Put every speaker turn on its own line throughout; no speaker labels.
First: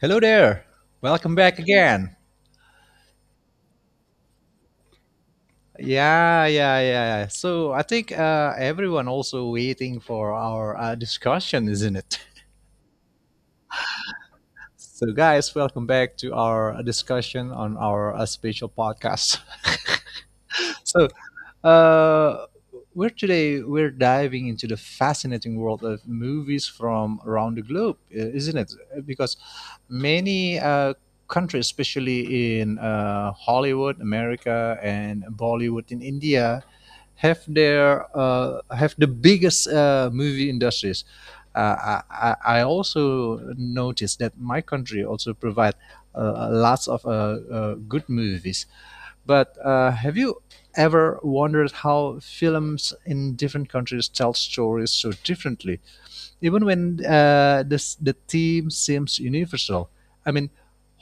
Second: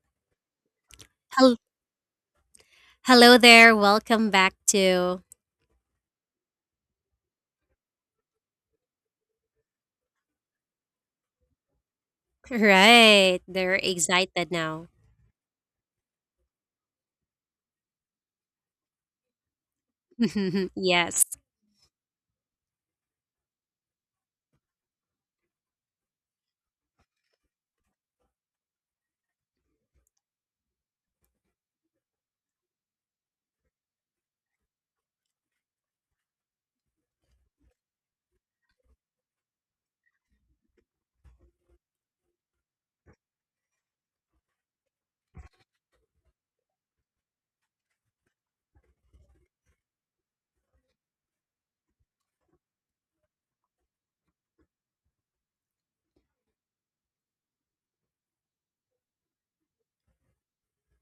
Hello there. Welcome
Hel-
back again.
Hello there. Welcome back to.
Yeah, yeah, yeah. So I think everyone also waiting for our discussion, isn't it?
Right. They're excited now.
So guys, welcome back to our discussion on our special podcast. So
yes.
uh, we're Today we're diving into the fascinating world of movies from around the globe, isn't it? Because many countries, especially in Hollywood, America, and Bollywood in India, have the biggest movie industries. I also noticed that my country also provide lots of good movies. But have you ever wondered how films in different countries tell stories so differently? Even when the theme seems universal. I mean,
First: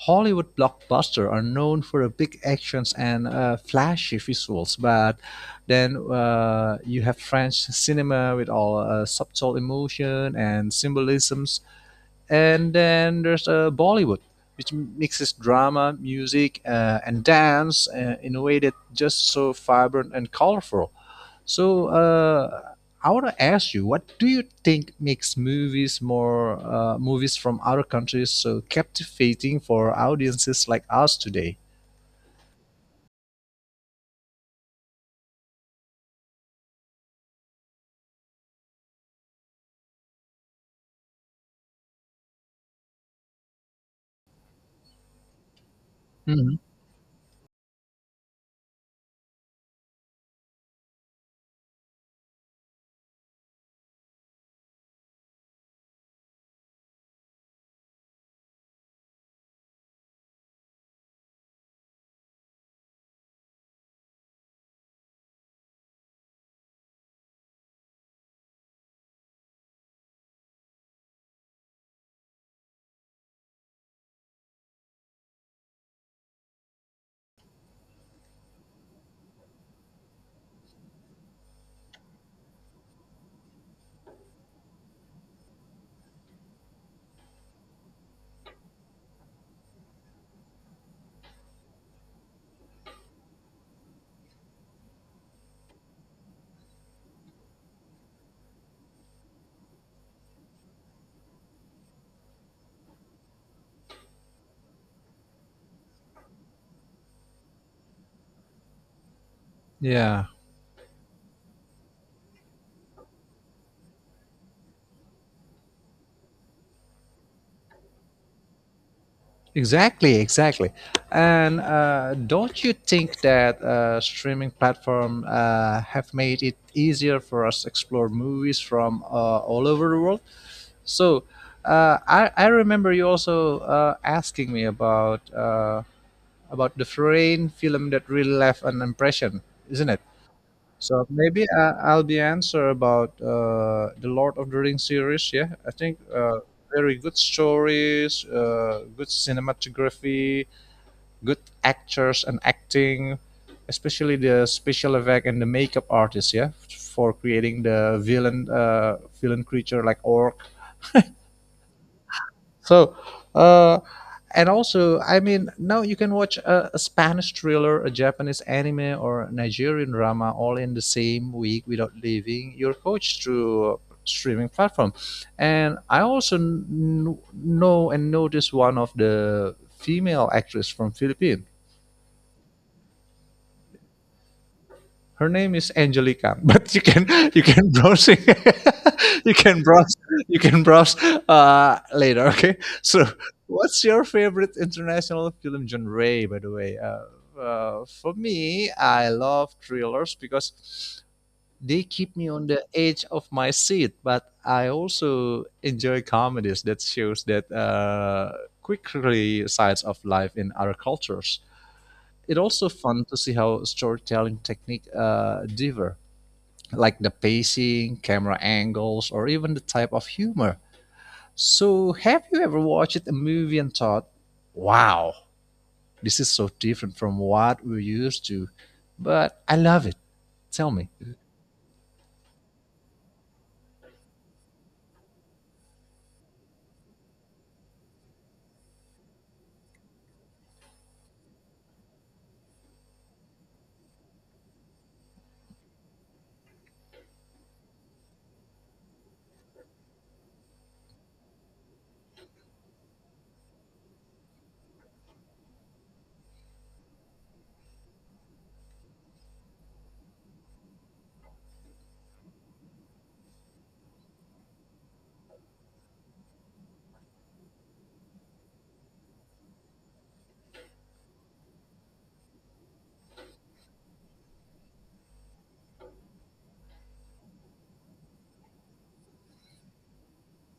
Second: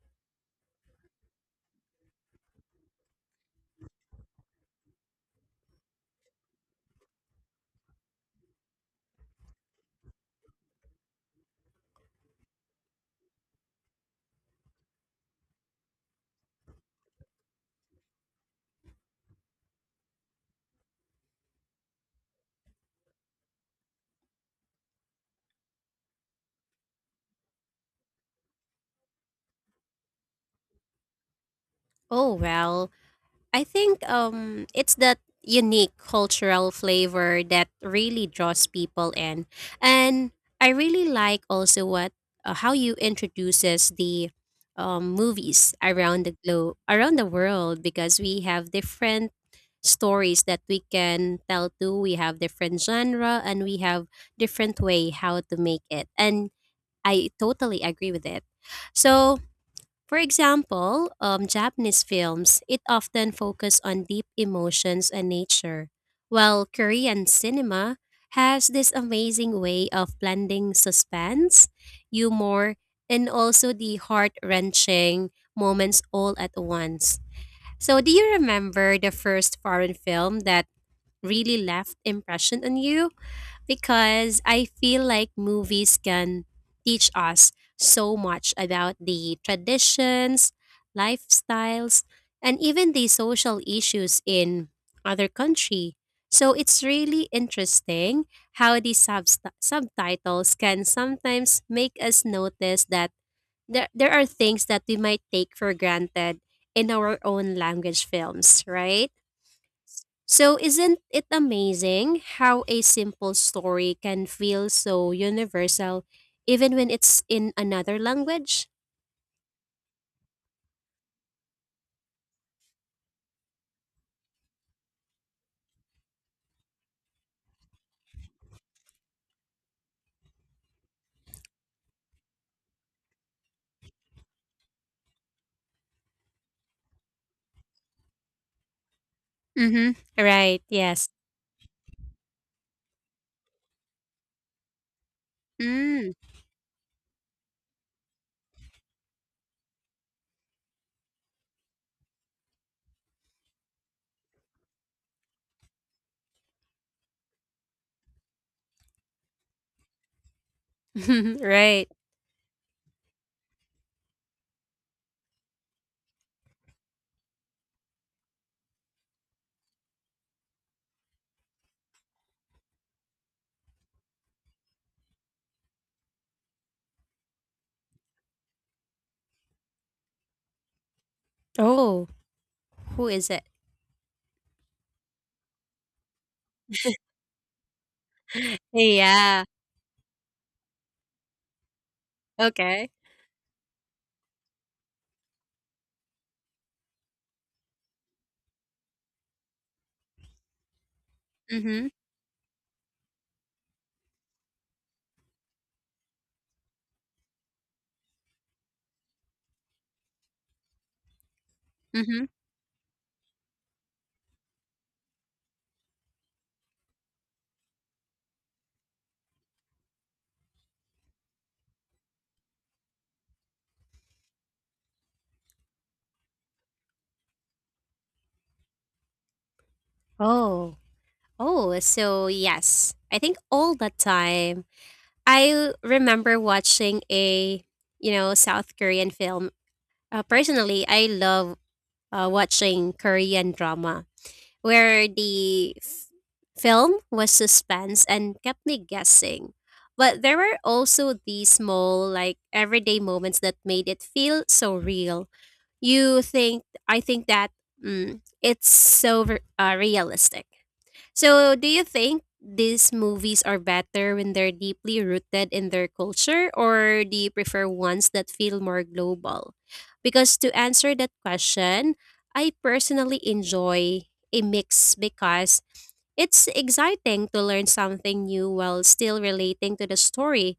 Hollywood blockbusters are known for the big actions and flashy visuals, but then you have French cinema with all subtle emotion and symbolism, and then there's Bollywood, which mixes drama, music, and dance in a way that just so vibrant and colorful. So uh, I want to ask you, what do you think makes movies from other countries so captivating for audiences like us today?
Oh, well, I think it's that unique cultural flavor that really draws people in. And I really like also what how you introduces the movies around the
Mhm.
globe around the world because we have different stories that we can tell too. We have different genre and we have different way how to make it. And I totally agree with it. So, for example, Japanese films, it often focus on deep emotions and nature, while Korean cinema has this amazing way of blending suspense, humor, and also the heart-wrenching moments all at once. So, do you remember the first foreign film that really left impression on you because I feel like movies can teach us so much about the traditions, lifestyles, and even the social issues in other country. So it's really interesting how the subtitles can sometimes make us notice that there are things that we might take for granted in our own language films, right?
Yeah.
So, isn't it amazing how a simple story can feel so universal even when it's in another language?
Exactly, exactly. And don't you think that streaming platform have made it easier for us to explore movies from all over the world? So I remember you also asking me about the foreign film that really left an impression, isn't
Mm-hmm.
it?
Right,
So
yes.
maybe I'll be answer about the Lord of the Rings series. Yeah, I think
Mm.
very good stories, good cinematography, good actors and acting, especially the special effect and the makeup artists, yeah, for creating the villain, creature like orc.
right.
So, uh, and also, I mean, now you can watch a Spanish thriller, a Japanese anime, or a Nigerian drama all in the same week without leaving your couch through streaming platform. And I also know and noticed one of the female actress from Philippines.
Oh, who is it?
Her name is Angelica, but you can, you can browse it. you
Yeah.
can browse you can browse later. Okay,
Okay.
so what's your favorite international film genre? By the way, for me, I love thrillers because they
Mm-hmm.
keep me on the edge of my seat. But I also enjoy comedies that shows that quickly sides of life in other cultures.
Mm-hmm.
It's also fun to see how storytelling technique differ, like the pacing, camera angles, or even the type of humor. So, have you ever watched a movie and thought, wow, this is so different from what we're used to, but I love it? Tell
Oh.
me.
Oh, so yes. I think all the time. I remember watching you know, South Korean film. Personally, I love watching Korean drama where the film was suspense and kept me guessing. But there were also these small, like everyday moments that made it feel so real. I think that it's so realistic. So, do you think these movies are better when they're deeply rooted in their culture, or do you prefer ones that feel more global? Because to answer that question, I personally enjoy a mix because it's exciting to learn something new while still relating to the story.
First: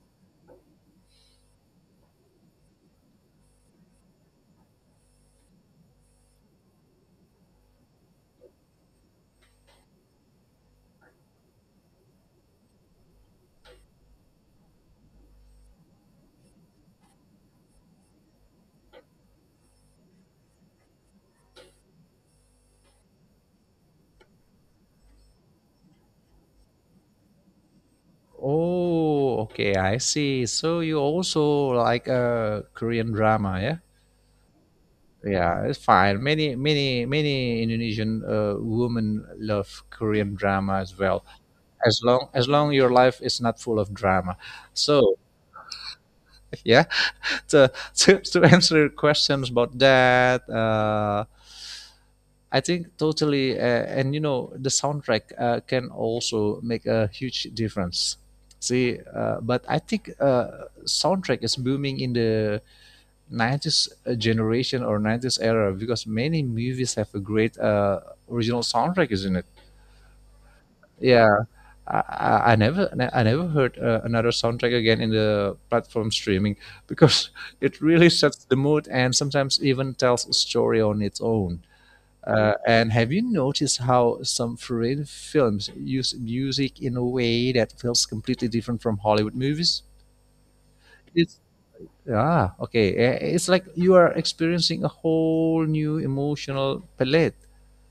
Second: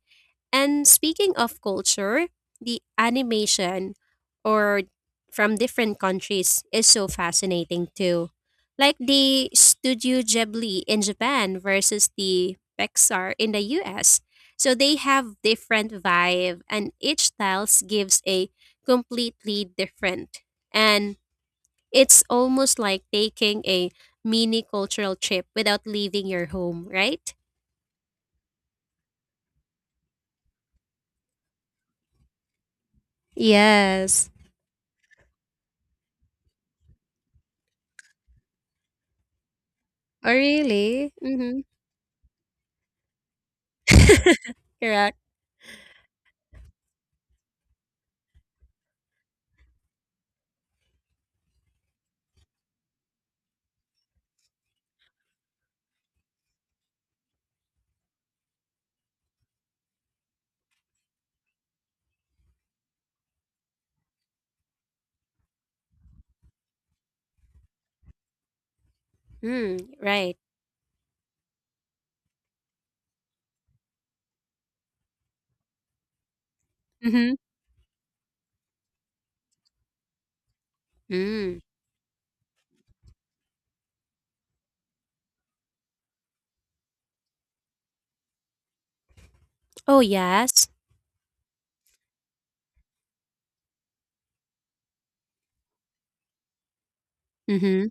And speaking of culture, the animation or from different countries is so fascinating too. Like the Studio Ghibli in Japan versus the Pixar in the US. So they have different vibe and each style gives a completely different. And it's almost like taking a mini cultural trip without leaving your home, right?
Oh, okay, I see. So you also like a Korean drama, yeah?
Yes.
Yeah, it's fine. Many, many, many Indonesian women love
Oh,
Korean drama as
really?
well.
Mhm.
As long your life is not full of drama,
Correct.
so yeah. to, to answer your questions about that. I think totally, and you know, the soundtrack can also make a huge difference. See, but I think soundtrack is booming in the 90s generation or 90s era because many movies have a great original soundtrack, isn't it?
Mm, right.
Yeah, I never heard another soundtrack again in the platform streaming because
Mm-hmm.
it really sets the mood and sometimes even tells a story on its
Mm.
own. And have you noticed how some foreign films use music in a way that feels completely different from Hollywood movies?
Oh, yes.
It's ah okay. Eh, It's like you are experiencing a whole new emotional palette.
Mm-hmm.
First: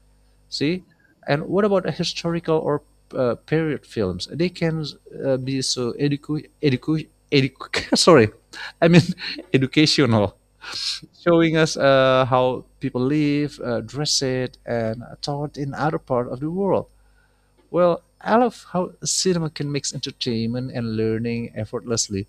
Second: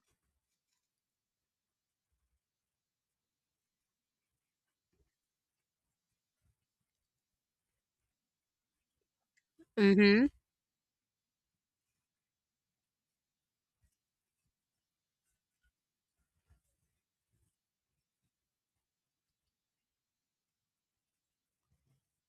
See, and what about historical or period films? They can be so educu educu edu sorry, I mean
Mm-hmm.
educational, showing us how people live, dress it, and thought in other part of the world. Well, I love how cinema can mix entertainment and learning effortlessly.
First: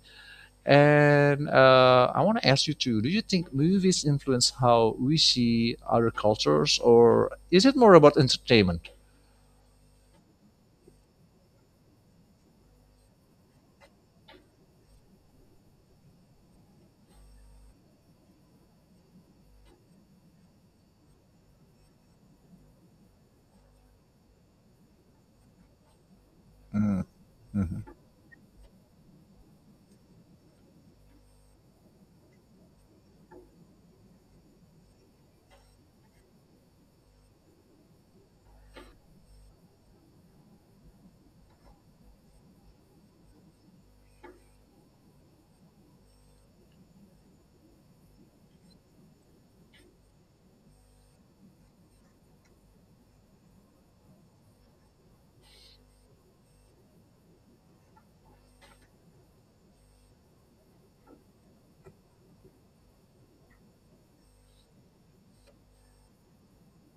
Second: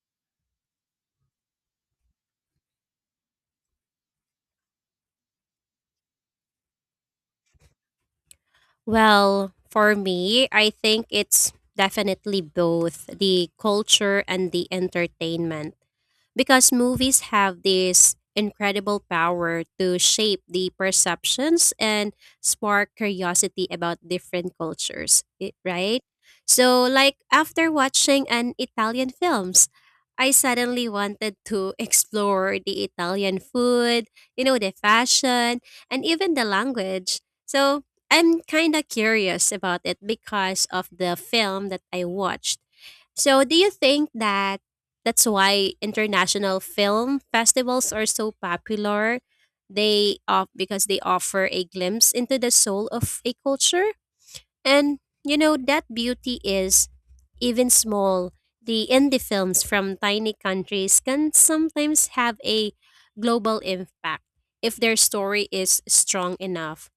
And I want to ask you too, do you think movies influence how we see other cultures, or is it more about entertainment?
Well, for me, I think it's definitely both the culture and the entertainment. Because movies have this incredible power to shape the perceptions and spark curiosity about different cultures, right? So,
Mm,
like after
mhm.
watching an Italian films, I suddenly wanted to explore the Italian food, you know, the fashion, and even the language. So, I'm kind of curious about it because of the film that I watched. So, do you think that that's why international film festivals are so popular. They off because they offer a glimpse into the soul of a culture. And you know that beauty is even small. The indie films from tiny countries can sometimes have a global impact if their story is strong enough.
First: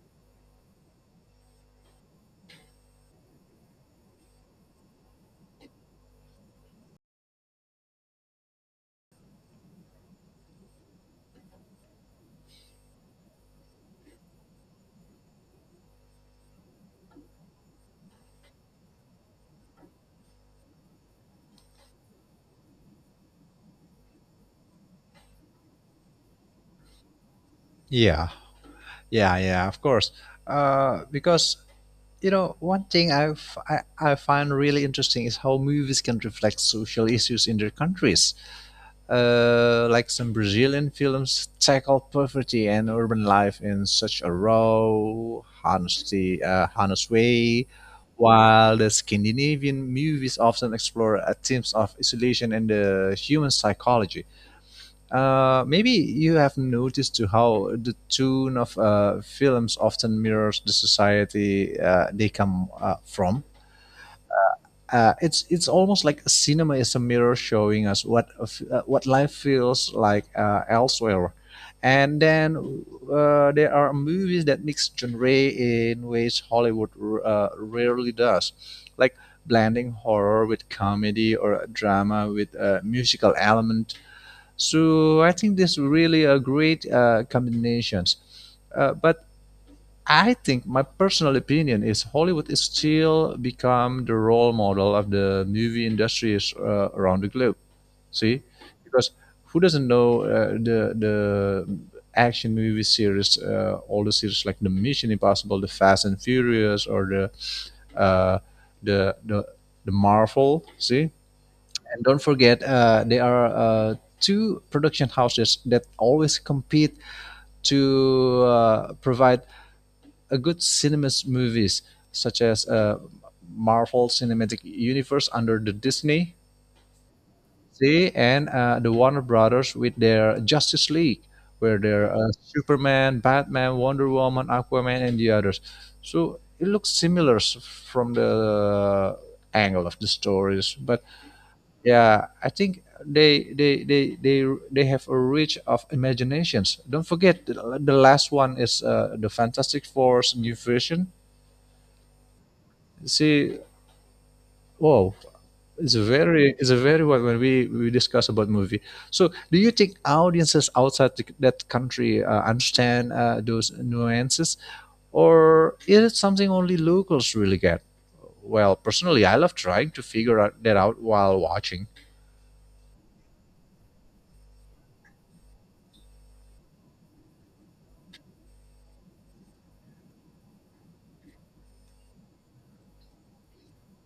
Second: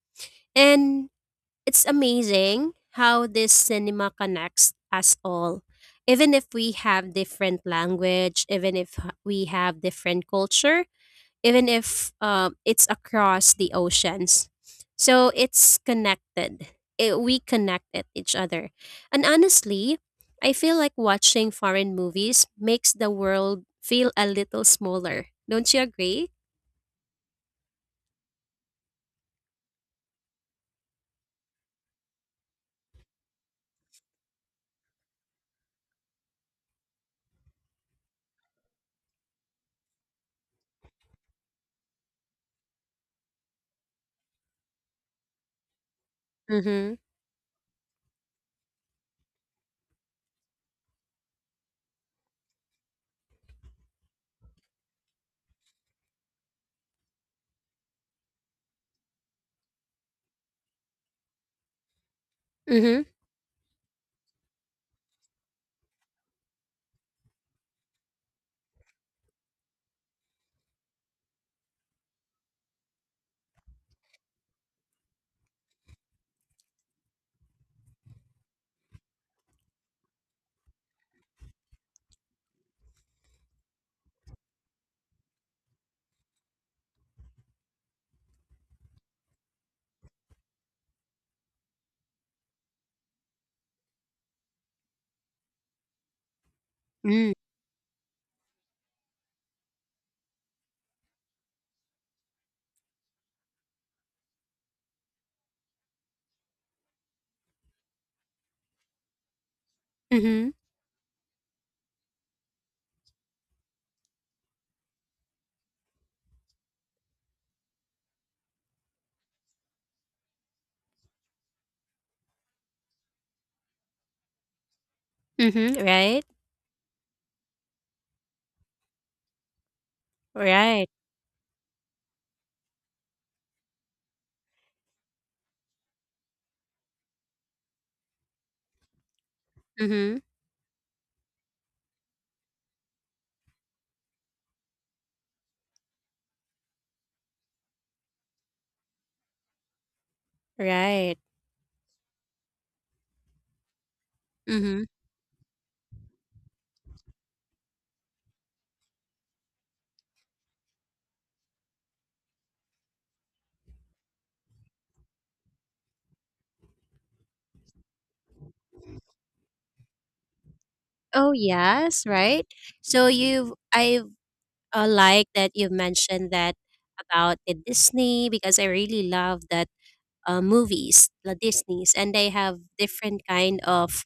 And it's amazing how this cinema connects us all. Even if we have different language, even if we have different culture, even if it's across the oceans. So it's connected. We connect at each other. And honestly, I feel like watching foreign movies makes the world feel a little smaller. Don't you agree?
Yeah, yeah, yeah, of course. Because you know, one thing I find really interesting is how movies can reflect social issues in their countries. Like some Brazilian films tackle poverty and urban life in such a raw,
Mm-hmm.
honest way, while the Scandinavian movies often explore themes of isolation and the human psychology. Maybe you have noticed too how the tone of films often mirrors the society they come
Mm-hmm.
from. It's almost like cinema is a mirror showing us what what life feels like elsewhere, and then there are movies that mix genre in ways Hollywood rarely does, like blending horror with comedy or drama with a musical element, so I think this really a great combinations. But I think my personal opinion is Hollywood is still become the role model of the movie industries around the globe. See, because who doesn't know the action movie series, all the series like the Mission Impossible, the Fast and Furious, or the uh, the the the
Mm-hmm.
Marvel. See, and don't forget, there are two production houses that always compete to provide a good cinemas movies, such as Marvel Cinematic Universe under the
Mm-hmm. Right?
Disney, see, and the Warner Brothers with their
Right.
Justice League, where there are Superman, Batman, Wonder Woman, Aquaman, and the others. So it looks similar from the angle of the
Mm-hmm.
stories, but yeah, I think they have a reach of imaginations. Don't forget the last one is the Fantastic Four's new version.
Right.
See,
Mm-hmm.
wow, it's a very wide when we discuss about movie. So, do you think audiences outside that country understand those nuances, or is it something only locals really get? Well, personally, I love trying to figure out that out
Oh
while watching.
yes, right. So you've I like that you mentioned that about the Disney because I really love that movies, the Disney's, and they have different kind of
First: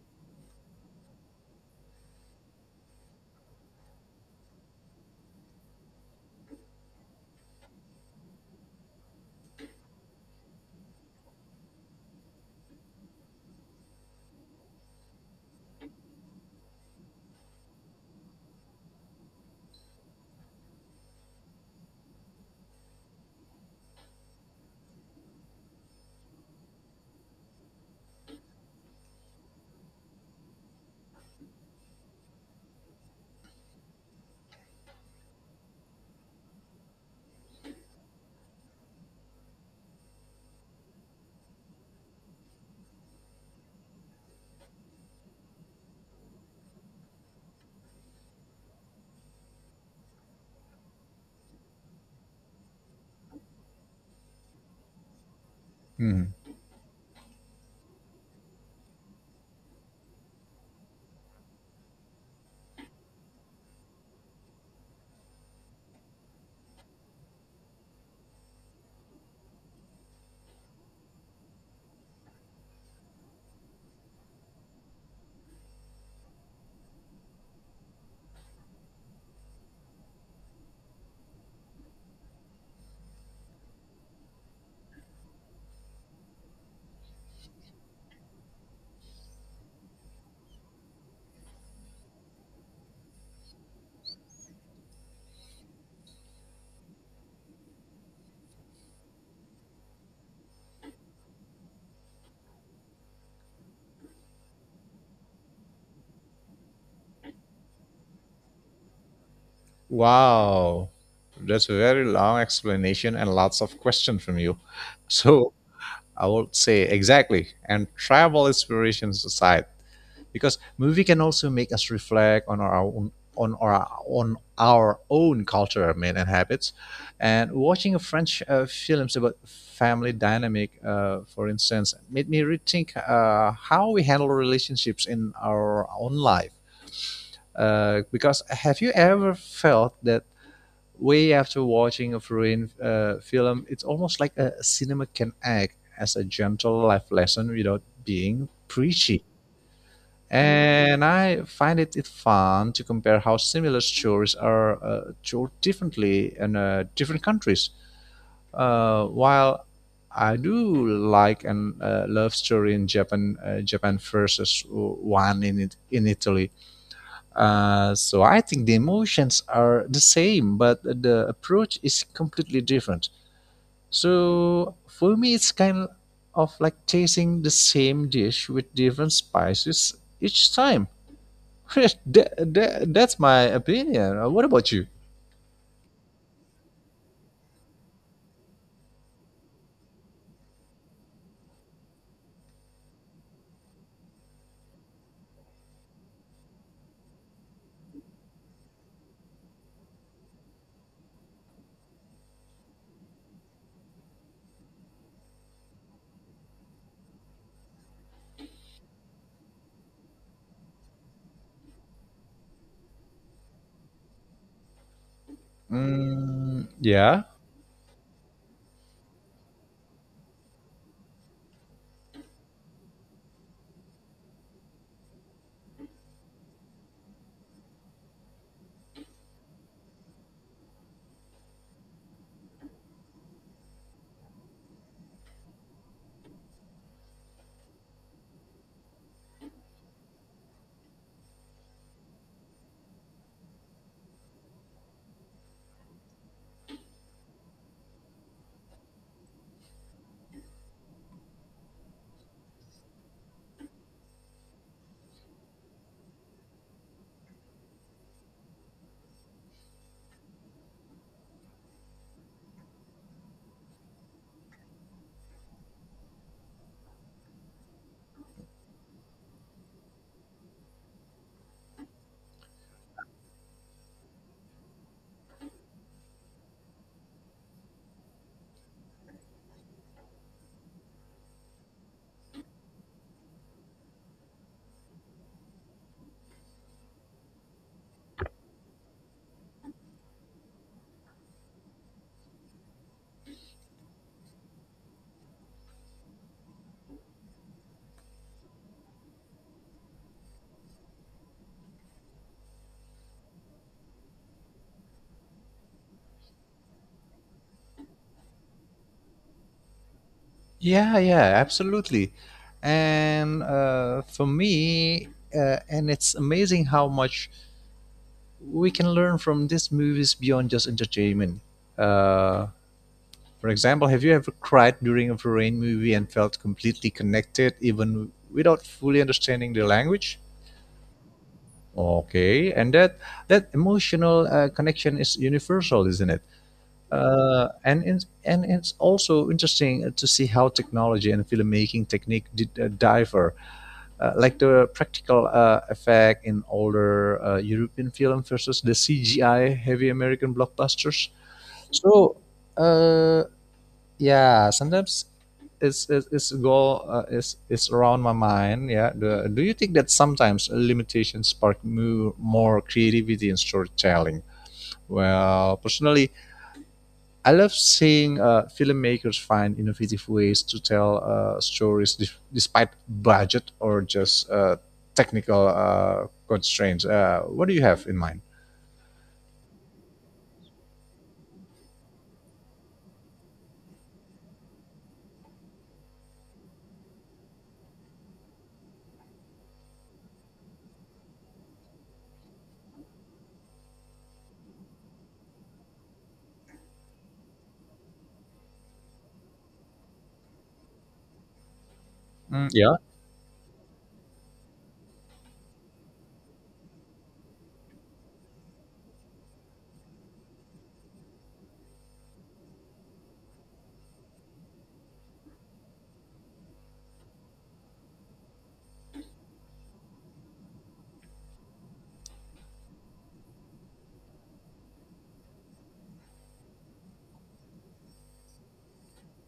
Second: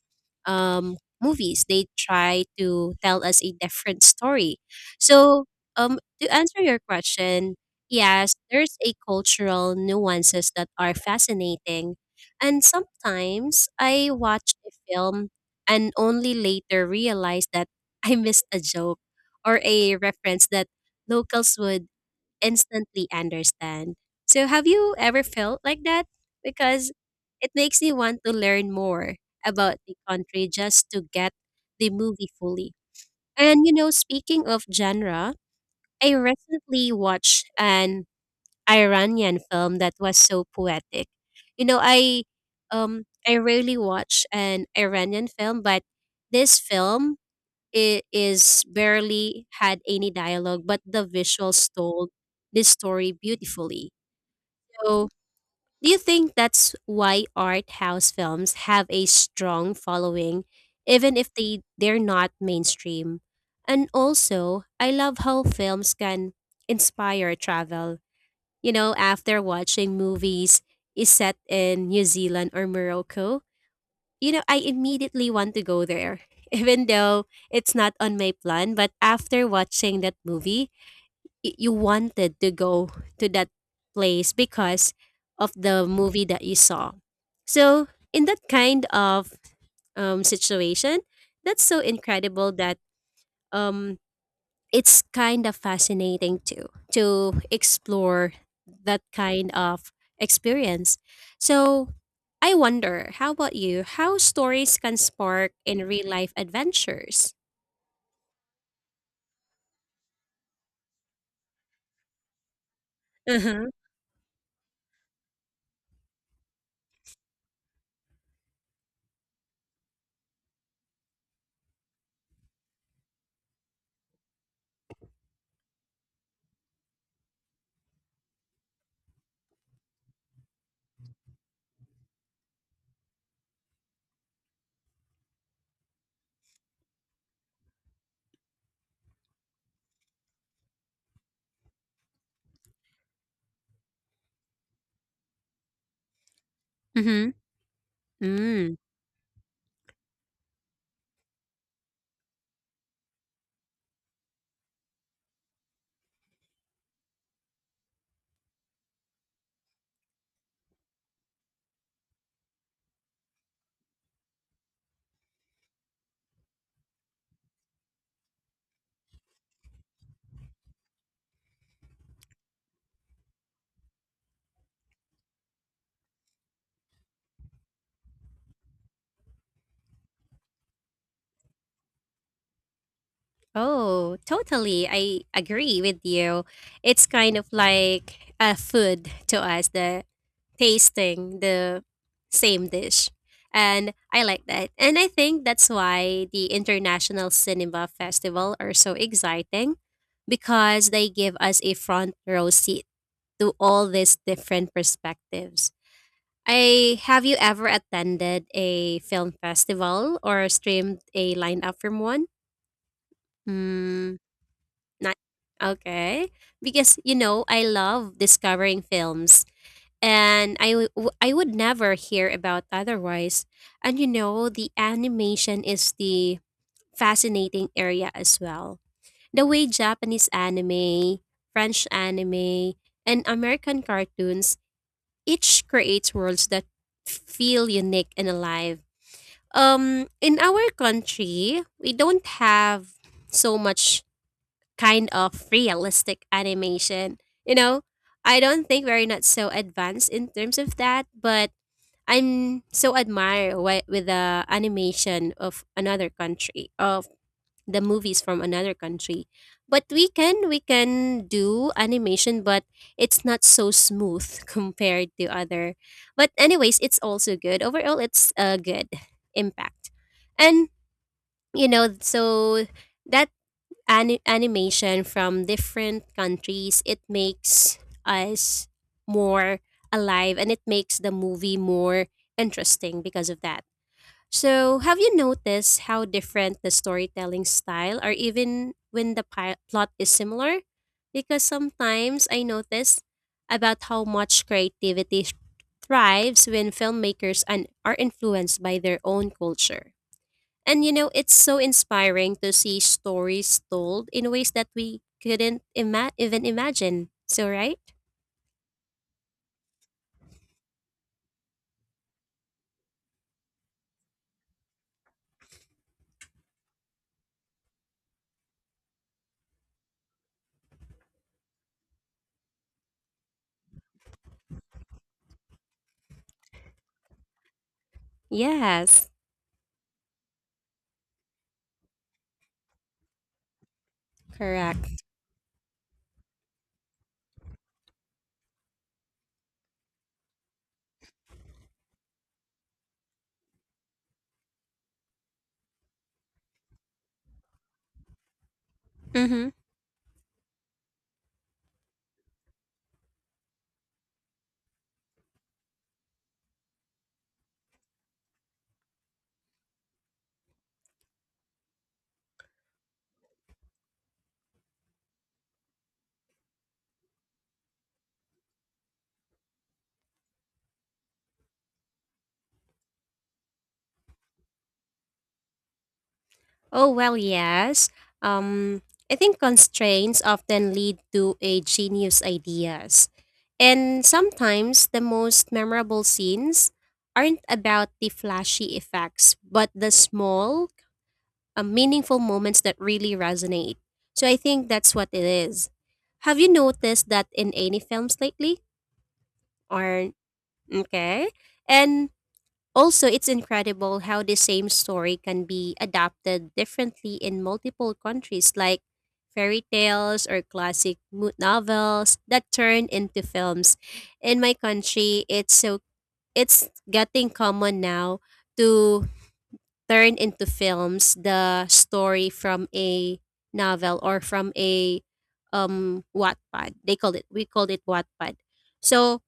movies. They try to tell us a different story. So, to answer your question, yes, there's a cultural nuances that are fascinating, and sometimes I watch a film and only later realize that I missed a joke or a reference that locals would instantly understand. So, have you ever felt like that? Because it makes me want to learn more about the country just to get the movie fully. And, you know, speaking of genre, I recently watched an Iranian film that was so poetic. You know, I I rarely watch an Iranian film, but this film it is barely had any dialogue, but the visuals told this story beautifully. So, do you think
Hmm.
that's why art house films have a strong following, even if they're not mainstream? And also, I love how films can inspire travel. You know, after watching movies is set in New Zealand or Morocco, you know, I immediately want to go there, even though it's not on my plan. But after watching that movie, you wanted to go to that place because of the movie that you saw. So, in that kind of situation, that's so incredible that um, it's kind of fascinating too to explore that kind of experience. So I wonder, how about you? How stories can spark in real life adventures?
Wow, that's a very long explanation and lots
Uh-huh.
of questions from you. So I would say exactly, and travel inspirations aside, because movie can also make us reflect on our own on our own culture, I mean, and habits. And watching a French films about family dynamic, for instance, made me rethink how we handle relationships in our own life. Because have you ever felt that way after watching a foreign film, it's almost like a cinema can act as a gentle life
Mm-hmm.
lesson without being
Mm.
preachy. And I find it fun to compare how similar stories are told differently in different countries. While I do like and love story in Japan, versus one in in Italy, so I think the emotions are the same, but the approach is completely different. So for me, it's kind of like tasting the same dish with different spices each time. that, that's my
Oh,
opinion. What about
totally.
you?
I agree with you. It's kind of like a food to us, the tasting the same dish. And I like that. And I think that's why the International Cinema Festival are so exciting because they give us a front row seat to all these different perspectives. I have you ever attended a film festival or streamed a lineup from one? Hmm. Not okay.
Mm,
Because you
yeah,
know, I love discovering films and I would never hear about otherwise. And you know, the animation is the fascinating area as well. The way Japanese anime, French anime, and American cartoons each creates worlds that feel unique and alive. In our country, we don't have so much kind of realistic animation. You know, I don't think we're not so advanced in terms of that, but I'm so admire with the animation of another country of the movies from another country. But we can do animation, but it's not so smooth compared to other. But anyways, it's also good. Overall, it's a good impact, and you know so that animation from different countries, it makes us more alive and it makes the movie more interesting because of that. So, have you noticed how different the storytelling style or even when the plot is similar? Because sometimes I notice about how much creativity thrives when filmmakers and are influenced by their own culture. And you know, it's so inspiring to see stories told in ways that we couldn't even imagine. So, right?
yeah, yeah, absolutely. And for me, and it's amazing how much we can learn from these movies beyond just entertainment. Uh, For example, have you ever cried during a foreign movie and felt completely connected even without fully
Yes,
understanding the language? Okay, and that emotional connection
correct.
is universal, isn't it? And it's also interesting to see how technology and filmmaking technique did, differ, like the practical effect in older European film versus the
Mm-hmm.
CGI heavy American blockbusters. So uh, yeah sometimes it's go it's around my mind, yeah, the, do you think that sometimes limitations spark more creativity and storytelling? Well, personally, I love seeing filmmakers find innovative ways to tell stories despite budget or just technical constraints.
Oh, well,
Uh, what do you have
yes.
in mind?
Um, I think constraints often lead to a genius ideas. And sometimes the most memorable scenes aren't about the flashy effects, but the small meaningful moments that really resonate. So I think that's what it is. Have you noticed that in any films lately? Or okay. And
Mm, yeah.
also it's incredible how the same story can be adapted differently in multiple countries like fairy tales or classic novels that turn into films. In my country, it's so it's getting common now to turn into films the story from a novel or from a Wattpad. They called it we called it Wattpad. So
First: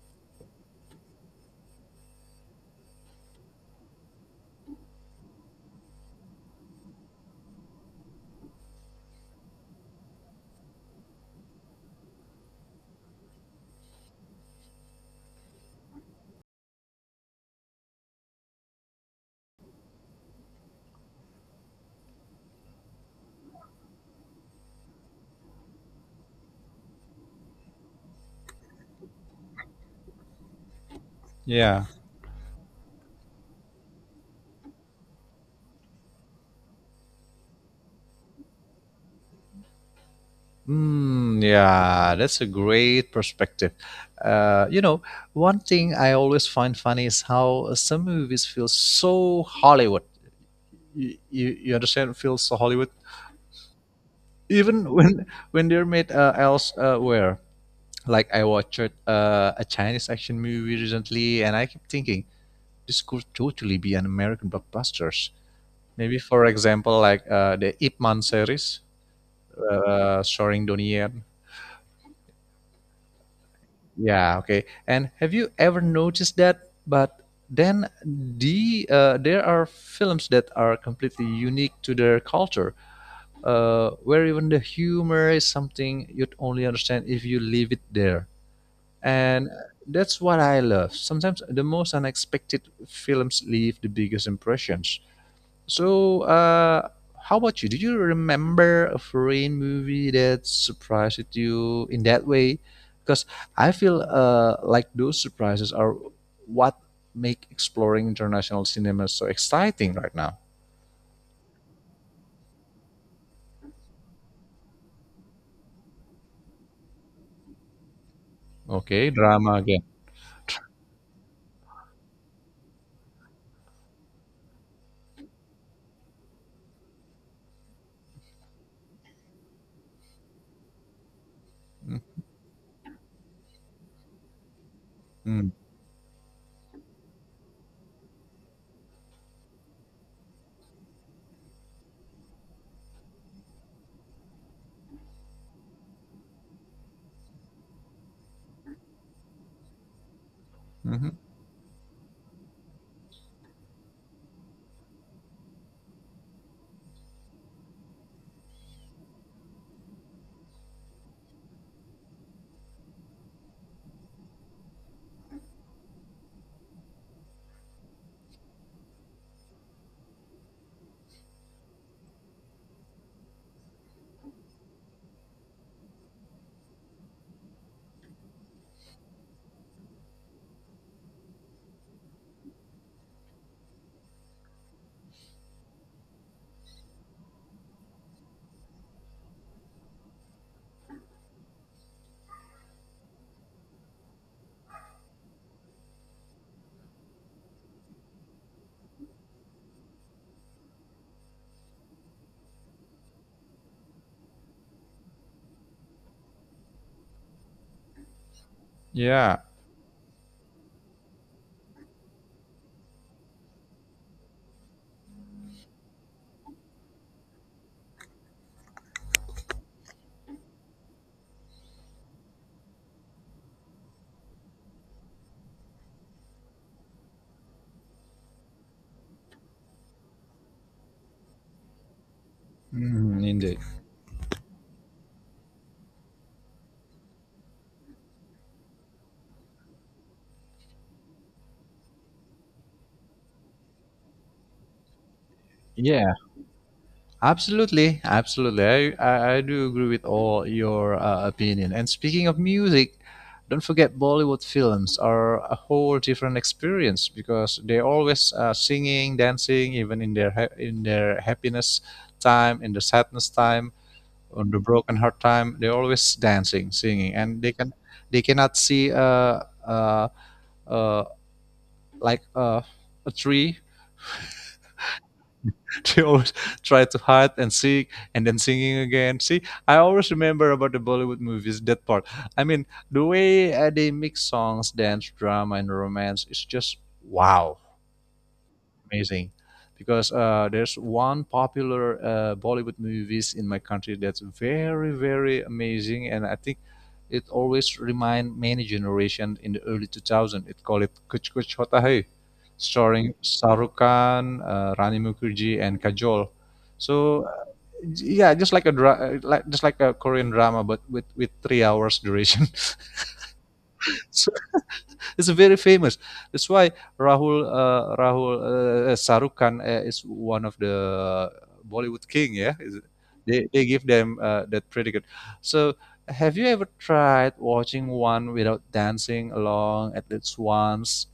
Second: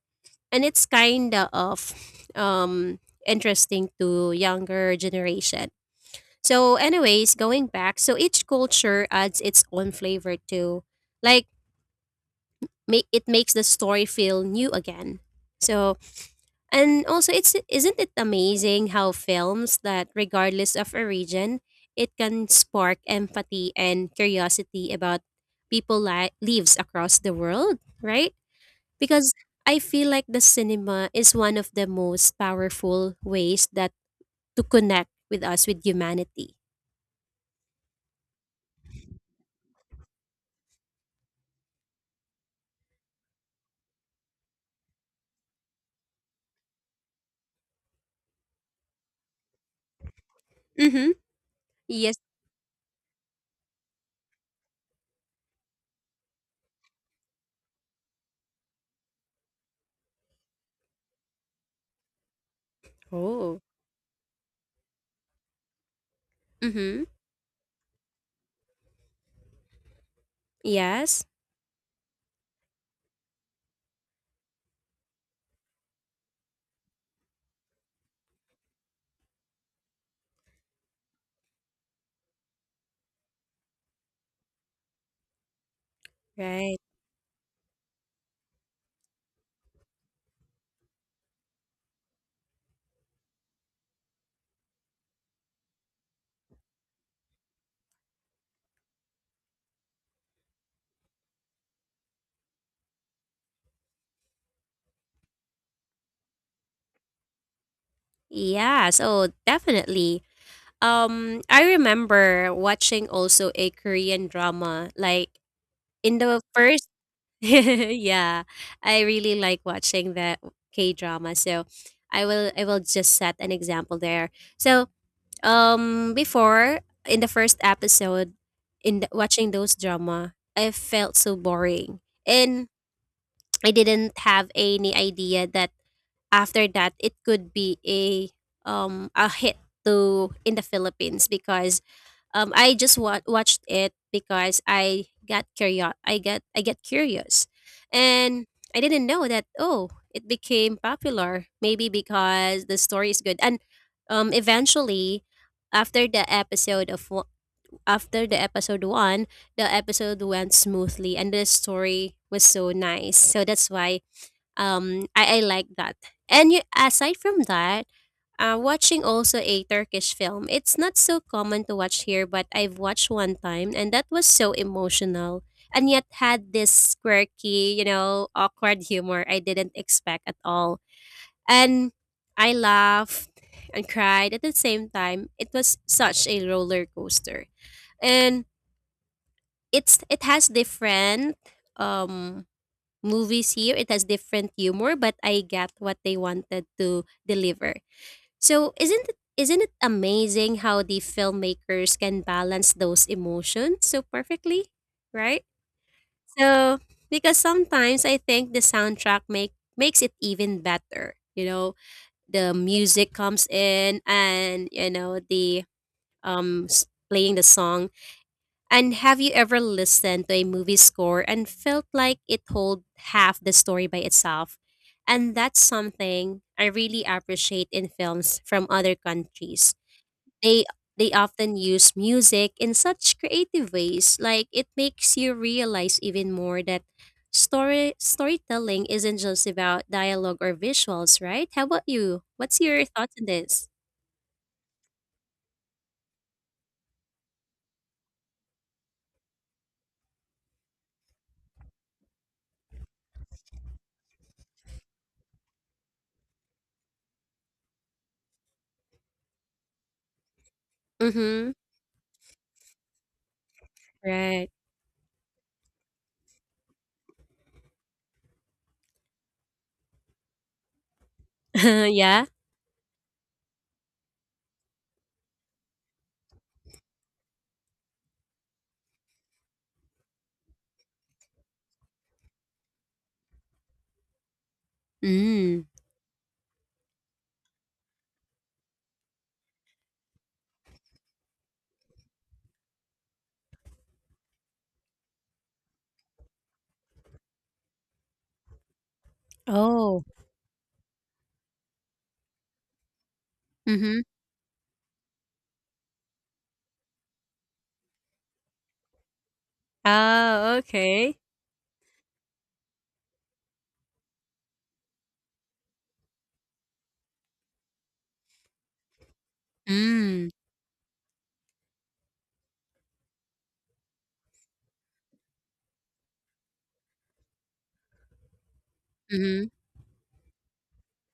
and it's kinda of um interesting to younger generation. So anyways, going back, so each culture adds its own flavor to like makes the story feel new again. So and also, it's isn't it amazing how films that, regardless of origin, it can spark empathy and curiosity about people lives across the world, right? Because I feel like the cinema is one of
Yeah.
the most powerful ways that to connect with us with humanity.
Mm, yeah, that's a great perspective. You know, one thing I always find funny is how some movies feel so Hollywood.
Mm-hmm.
You
Yes.
understand? Feel so Hollywood, even when they're made elsewhere. Like I watched a Chinese action movie recently, and I kept thinking this could
Oh.
totally be an American blockbusters. Maybe, for example,
Mm-hmm.
like the Ip Man series, starring Donnie Yen.
Yes.
Yeah, okay. And have you ever noticed that? But then there are films that are completely unique to their culture, where even the humor is something you'd only
Right.
understand if you leave it there. And that's what I love. Sometimes the most unexpected films leave the biggest impressions. So, how about you? Do you remember a foreign movie that surprised you in that way? Because I feel like those surprises are what make exploring international
Yes.
cinema so
Oh,
exciting right
definitely.
now.
I remember watching also a Korean drama. Like in the first yeah, I
Okay,
really like
drama.
watching the K drama. So I will just set an example there. So before in the first episode in the, watching those drama, I felt so boring and I didn't have any idea
Mm,
that after that it could be a hit to in the Philippines because I just watched it because I get curious and I didn't know that oh it became
mhm,
popular maybe because the story is good and eventually after the episode of wo- after the episode 1, the episode went smoothly and the story was so nice so that's why I like that and you, aside from that watching also a turkish film it's not so common to watch here but I've watched one time and that was so emotional and yet had this quirky you know awkward humor I didn't expect at all and I laughed and cried at the same time it was such a roller coaster and it has different um movies here. It has different humor, but I get what they wanted to deliver. So isn't it amazing how the filmmakers can balance those emotions so perfectly, right? So because sometimes I think the soundtrack makes it even better. You know, the music comes in and you know the playing the song and have you ever listened to a movie score and felt like it told half the story by itself? And that's something I really appreciate in films from other countries. They they often use music in such
mhm, indeed.
creative ways, like it makes you realize even more that storytelling isn't just about dialogue or visuals, right? How about you? What's your thoughts on this?
Yeah, absolutely, absolutely. I do agree with all your opinion. And speaking of music, don't forget Bollywood films are a whole different experience because they always singing, dancing, even in their
Mm-hmm.
happiness time, in the sadness time.
Right.
On the broken heart time, they're always dancing, singing, and they can they cannot see uh uh like
yeah.
a tree. They always try to hide and sing and then singing again. See, I always remember about the Bollywood movies, that part. i mean the way they mix songs, dance, drama,
Mm.
and romance is just wow, amazing. Because there's one popular Bollywood movies in my country that's very, very amazing, and I think it always remind many generation in the early
Oh.
2000. It called it Kuch Kuch Hota Hai, starring Shahrukh
Mm-hmm.
Khan, Rani Mukherjee, and Kajol. So yeah, just like a just like a Korean
Oh,
drama, but with
okay.
with 3 hours duration. So it's very famous. That's why Rahul Rahul Sarukan is
Mm,
one of the Bollywood king. Yeah. They give them that predicate. So, have you ever tried watching one without dancing
mhm,
along at least once?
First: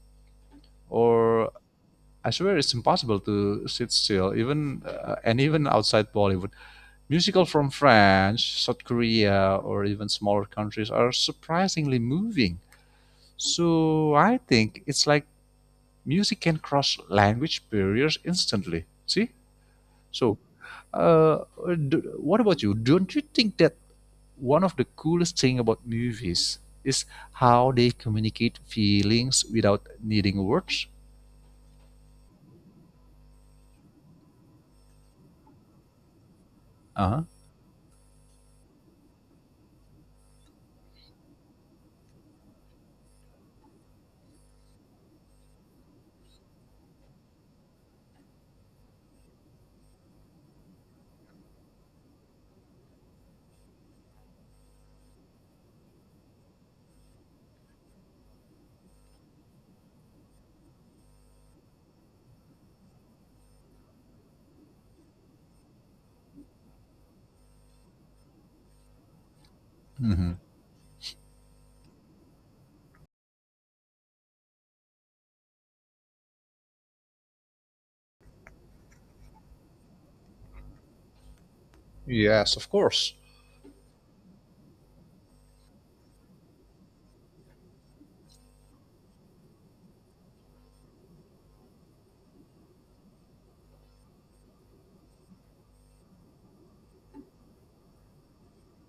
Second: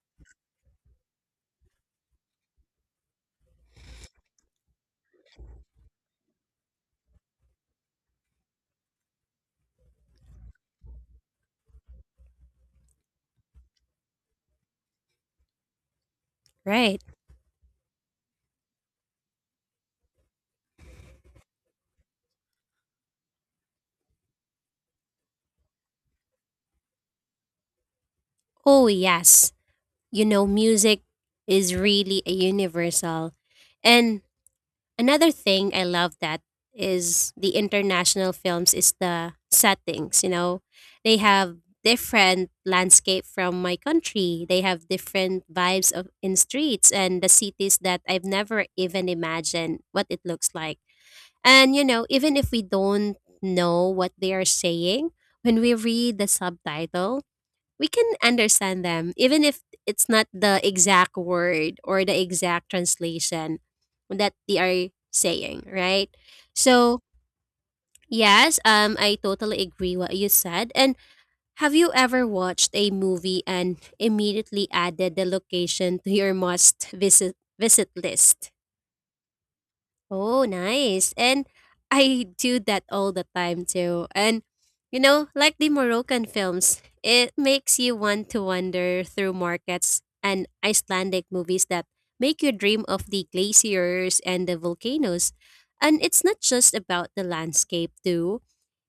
Or I swear it's impossible to sit still, even and even outside Bollywood. Musical from France, South Korea, or even smaller countries are surprisingly moving. So I think it's like music can cross
right.
language barriers instantly. See, so uh, d what about you? Don't you think that one of the coolest thing about movies is how they communicate
Oh,
feelings
yes.
without
You
needing
know,
words?
music is really a universal. And another thing I love that
Uh-huh.
is the international films is the settings, you know. They have different landscape from my country. They have different vibes of in streets and the cities that I've never even imagined what it looks like. And you know, even if we don't know what they are saying, when we read the subtitle, we can understand them, even if it's not the exact word or the exact translation that they are saying, right? So, yes, I totally agree what you
Hmm.
said. And have you ever watched a movie and immediately added the location to your must visit visit list? Oh, nice. And I
Yes,
do
of
that all
course.
the time too. And you know, like the Moroccan films, it makes you want to wander through markets and Icelandic movies that make you dream of the glaciers and the volcanoes. And it's not just about the landscape too.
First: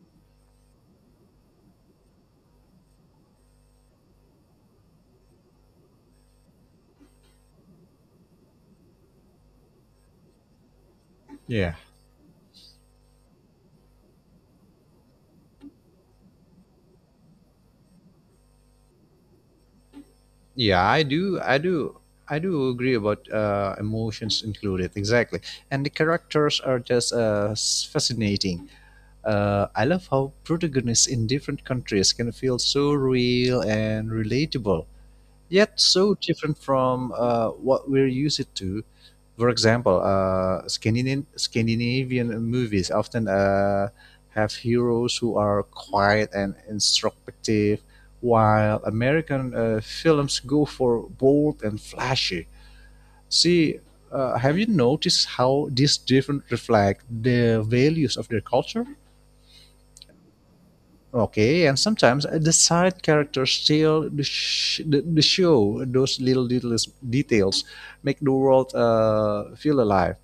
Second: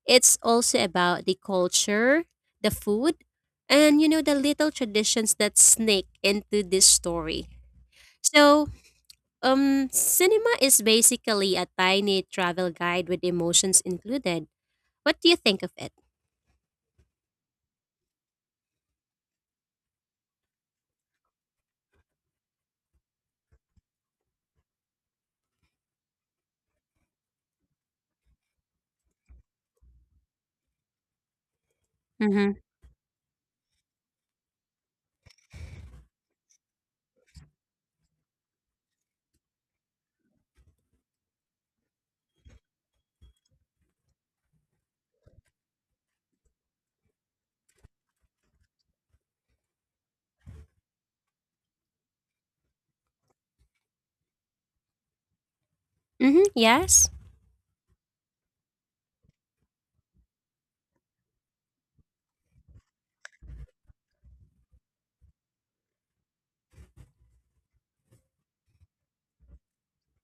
It's also about the culture, the food, and you know the little traditions that sneak into this story. So, cinema is basically a
Yeah.
tiny travel guide with emotions included. What do you think of it?
Yeah, I do. I do. I do agree about emotions included. Exactly, and the characters are just fascinating. I love how protagonists in different countries can
Mm-hmm.
feel so real and relatable, yet so different from what we're used to. For example, Scandinavian movies often have heroes who are quiet and introspective, while American films go for bold and flashy. See, have you noticed how these
Mm-hmm.
different reflect
Yes.
the values of their culture? Okay, and sometimes the side characters steal the show. Those little details make the world feel alive.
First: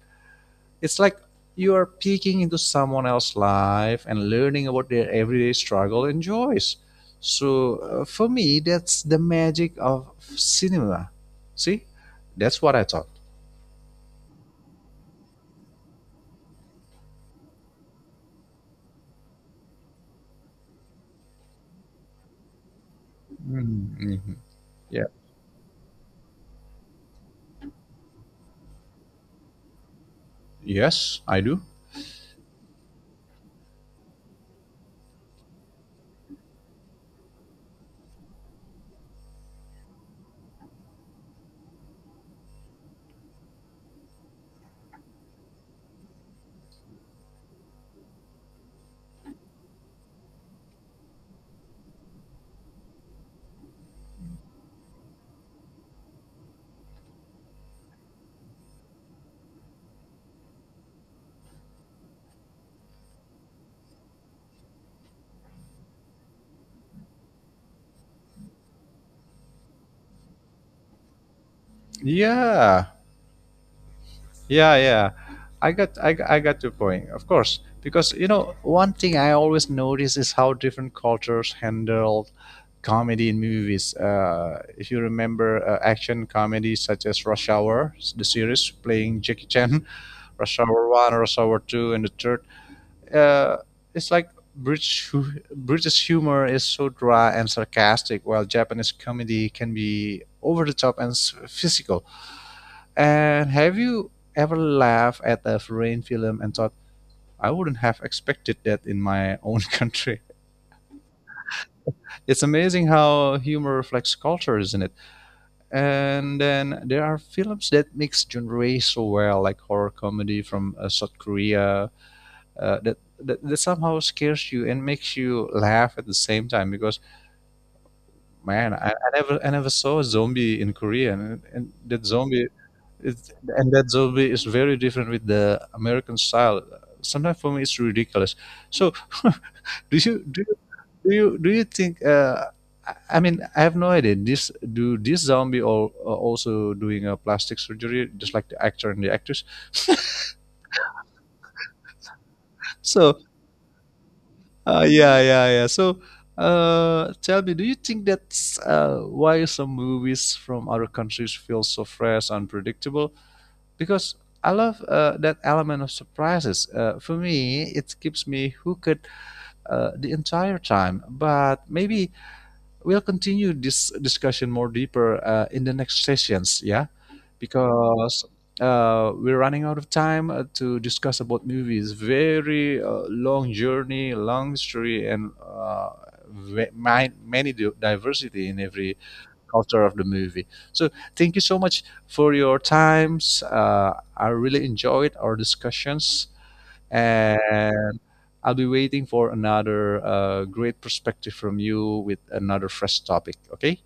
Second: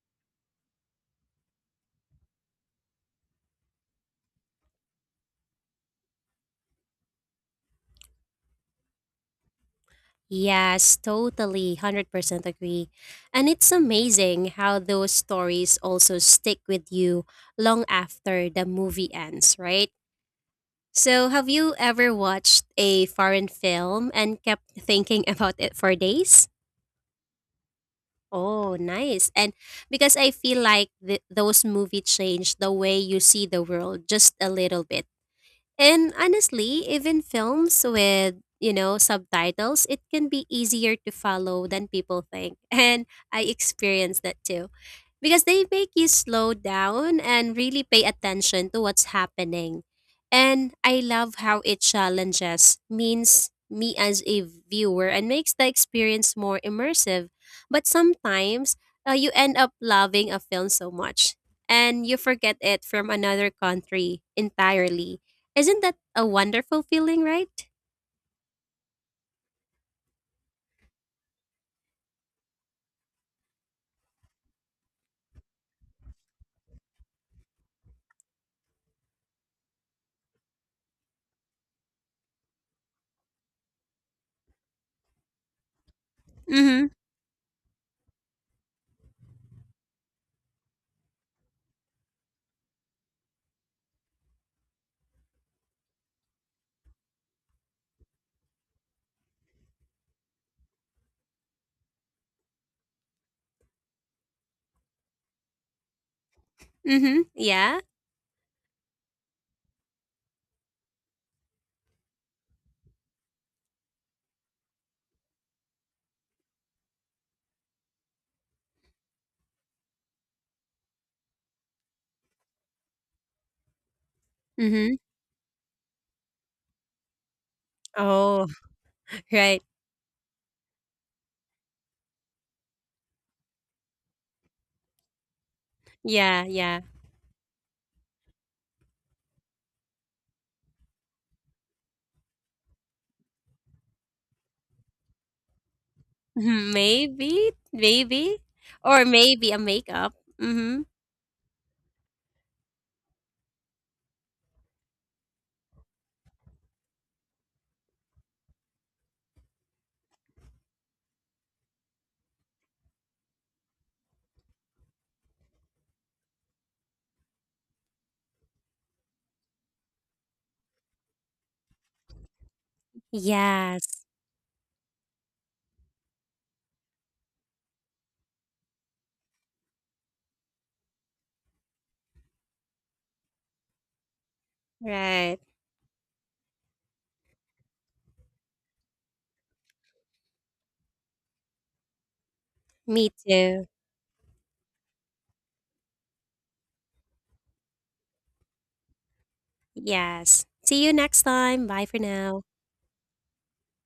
It's like you are peeking into someone else's life and learning about their everyday struggle and joys. So for me, that's the magic of
Yes,
cinema.
totally.
See,
100%
that's what I
agree.
thought.
And it's amazing how those stories also stick with you long after the movie ends, right? So, have you ever watched a foreign
Mhm.
film
Mhm.
and kept
Yeah.
thinking about it for days? Oh, nice. And because I feel like
Yes, I do.
those movies change the way you see the world just a little bit. And honestly, even films with, you know, subtitles, it can be easier to follow than people think. And I experienced that too. Because they make you slow down and really pay attention to what's happening. And I love how it challenges means me as a viewer and makes the experience more immersive. But sometimes you end up loving a film so much and you forget it from another country entirely isn't that a wonderful feeling, right?
Yeah. Yeah, yeah. I got your point. Of course, because you know, one thing I always notice is how different cultures handle comedy in movies. If you remember action comedies
Mhm,
such as Rush Hour, the series playing Jackie Chan, Rush Hour 1, Rush Hour 2, and the third, uh, it's like British humor is so dry and sarcastic, while Japanese comedy can be over the top and physical. And have you ever laughed at a foreign film and thought,
mhm,
I wouldn't
yeah,
have expected that in my own country? It's amazing how humor reflects culture, isn't it? And then there are films that mix genres so well, like horror comedy from South Korea, that somehow scares you and
mhm.
makes you laugh at the same time. Because
Oh,
man, I
right,
never saw a zombie in Korea, and that zombie. It's, and that zombie is very different with the American
yeah,
style.
yeah.
Sometimes for me it's ridiculous. So do you do you do you think? I mean, I have no idea. This do this zombie all,
Mhm,
also doing a
maybe,
plastic surgery, just
maybe,
like the actor and
or
the actress.
maybe a makeup, mhm.
So yeah. So tell me, do you think that's why some movies from other countries feel so fresh, unpredictable? Because I love that element of surprises. For me, it keeps me hooked the entire time. But maybe we'll continue this
Yes,
discussion more deeper in the next sessions, yeah? Because we're running out of time to discuss about movies. Very long journey, long story, and
right,
many diversity in every culture of the movie. So thank you so much for your
me
times.
too.
I really enjoyed our discussions, and I'll be waiting for another
Yes.
great
See you next
perspective from
time, bye for
you with
now.
another fresh topic. Okay.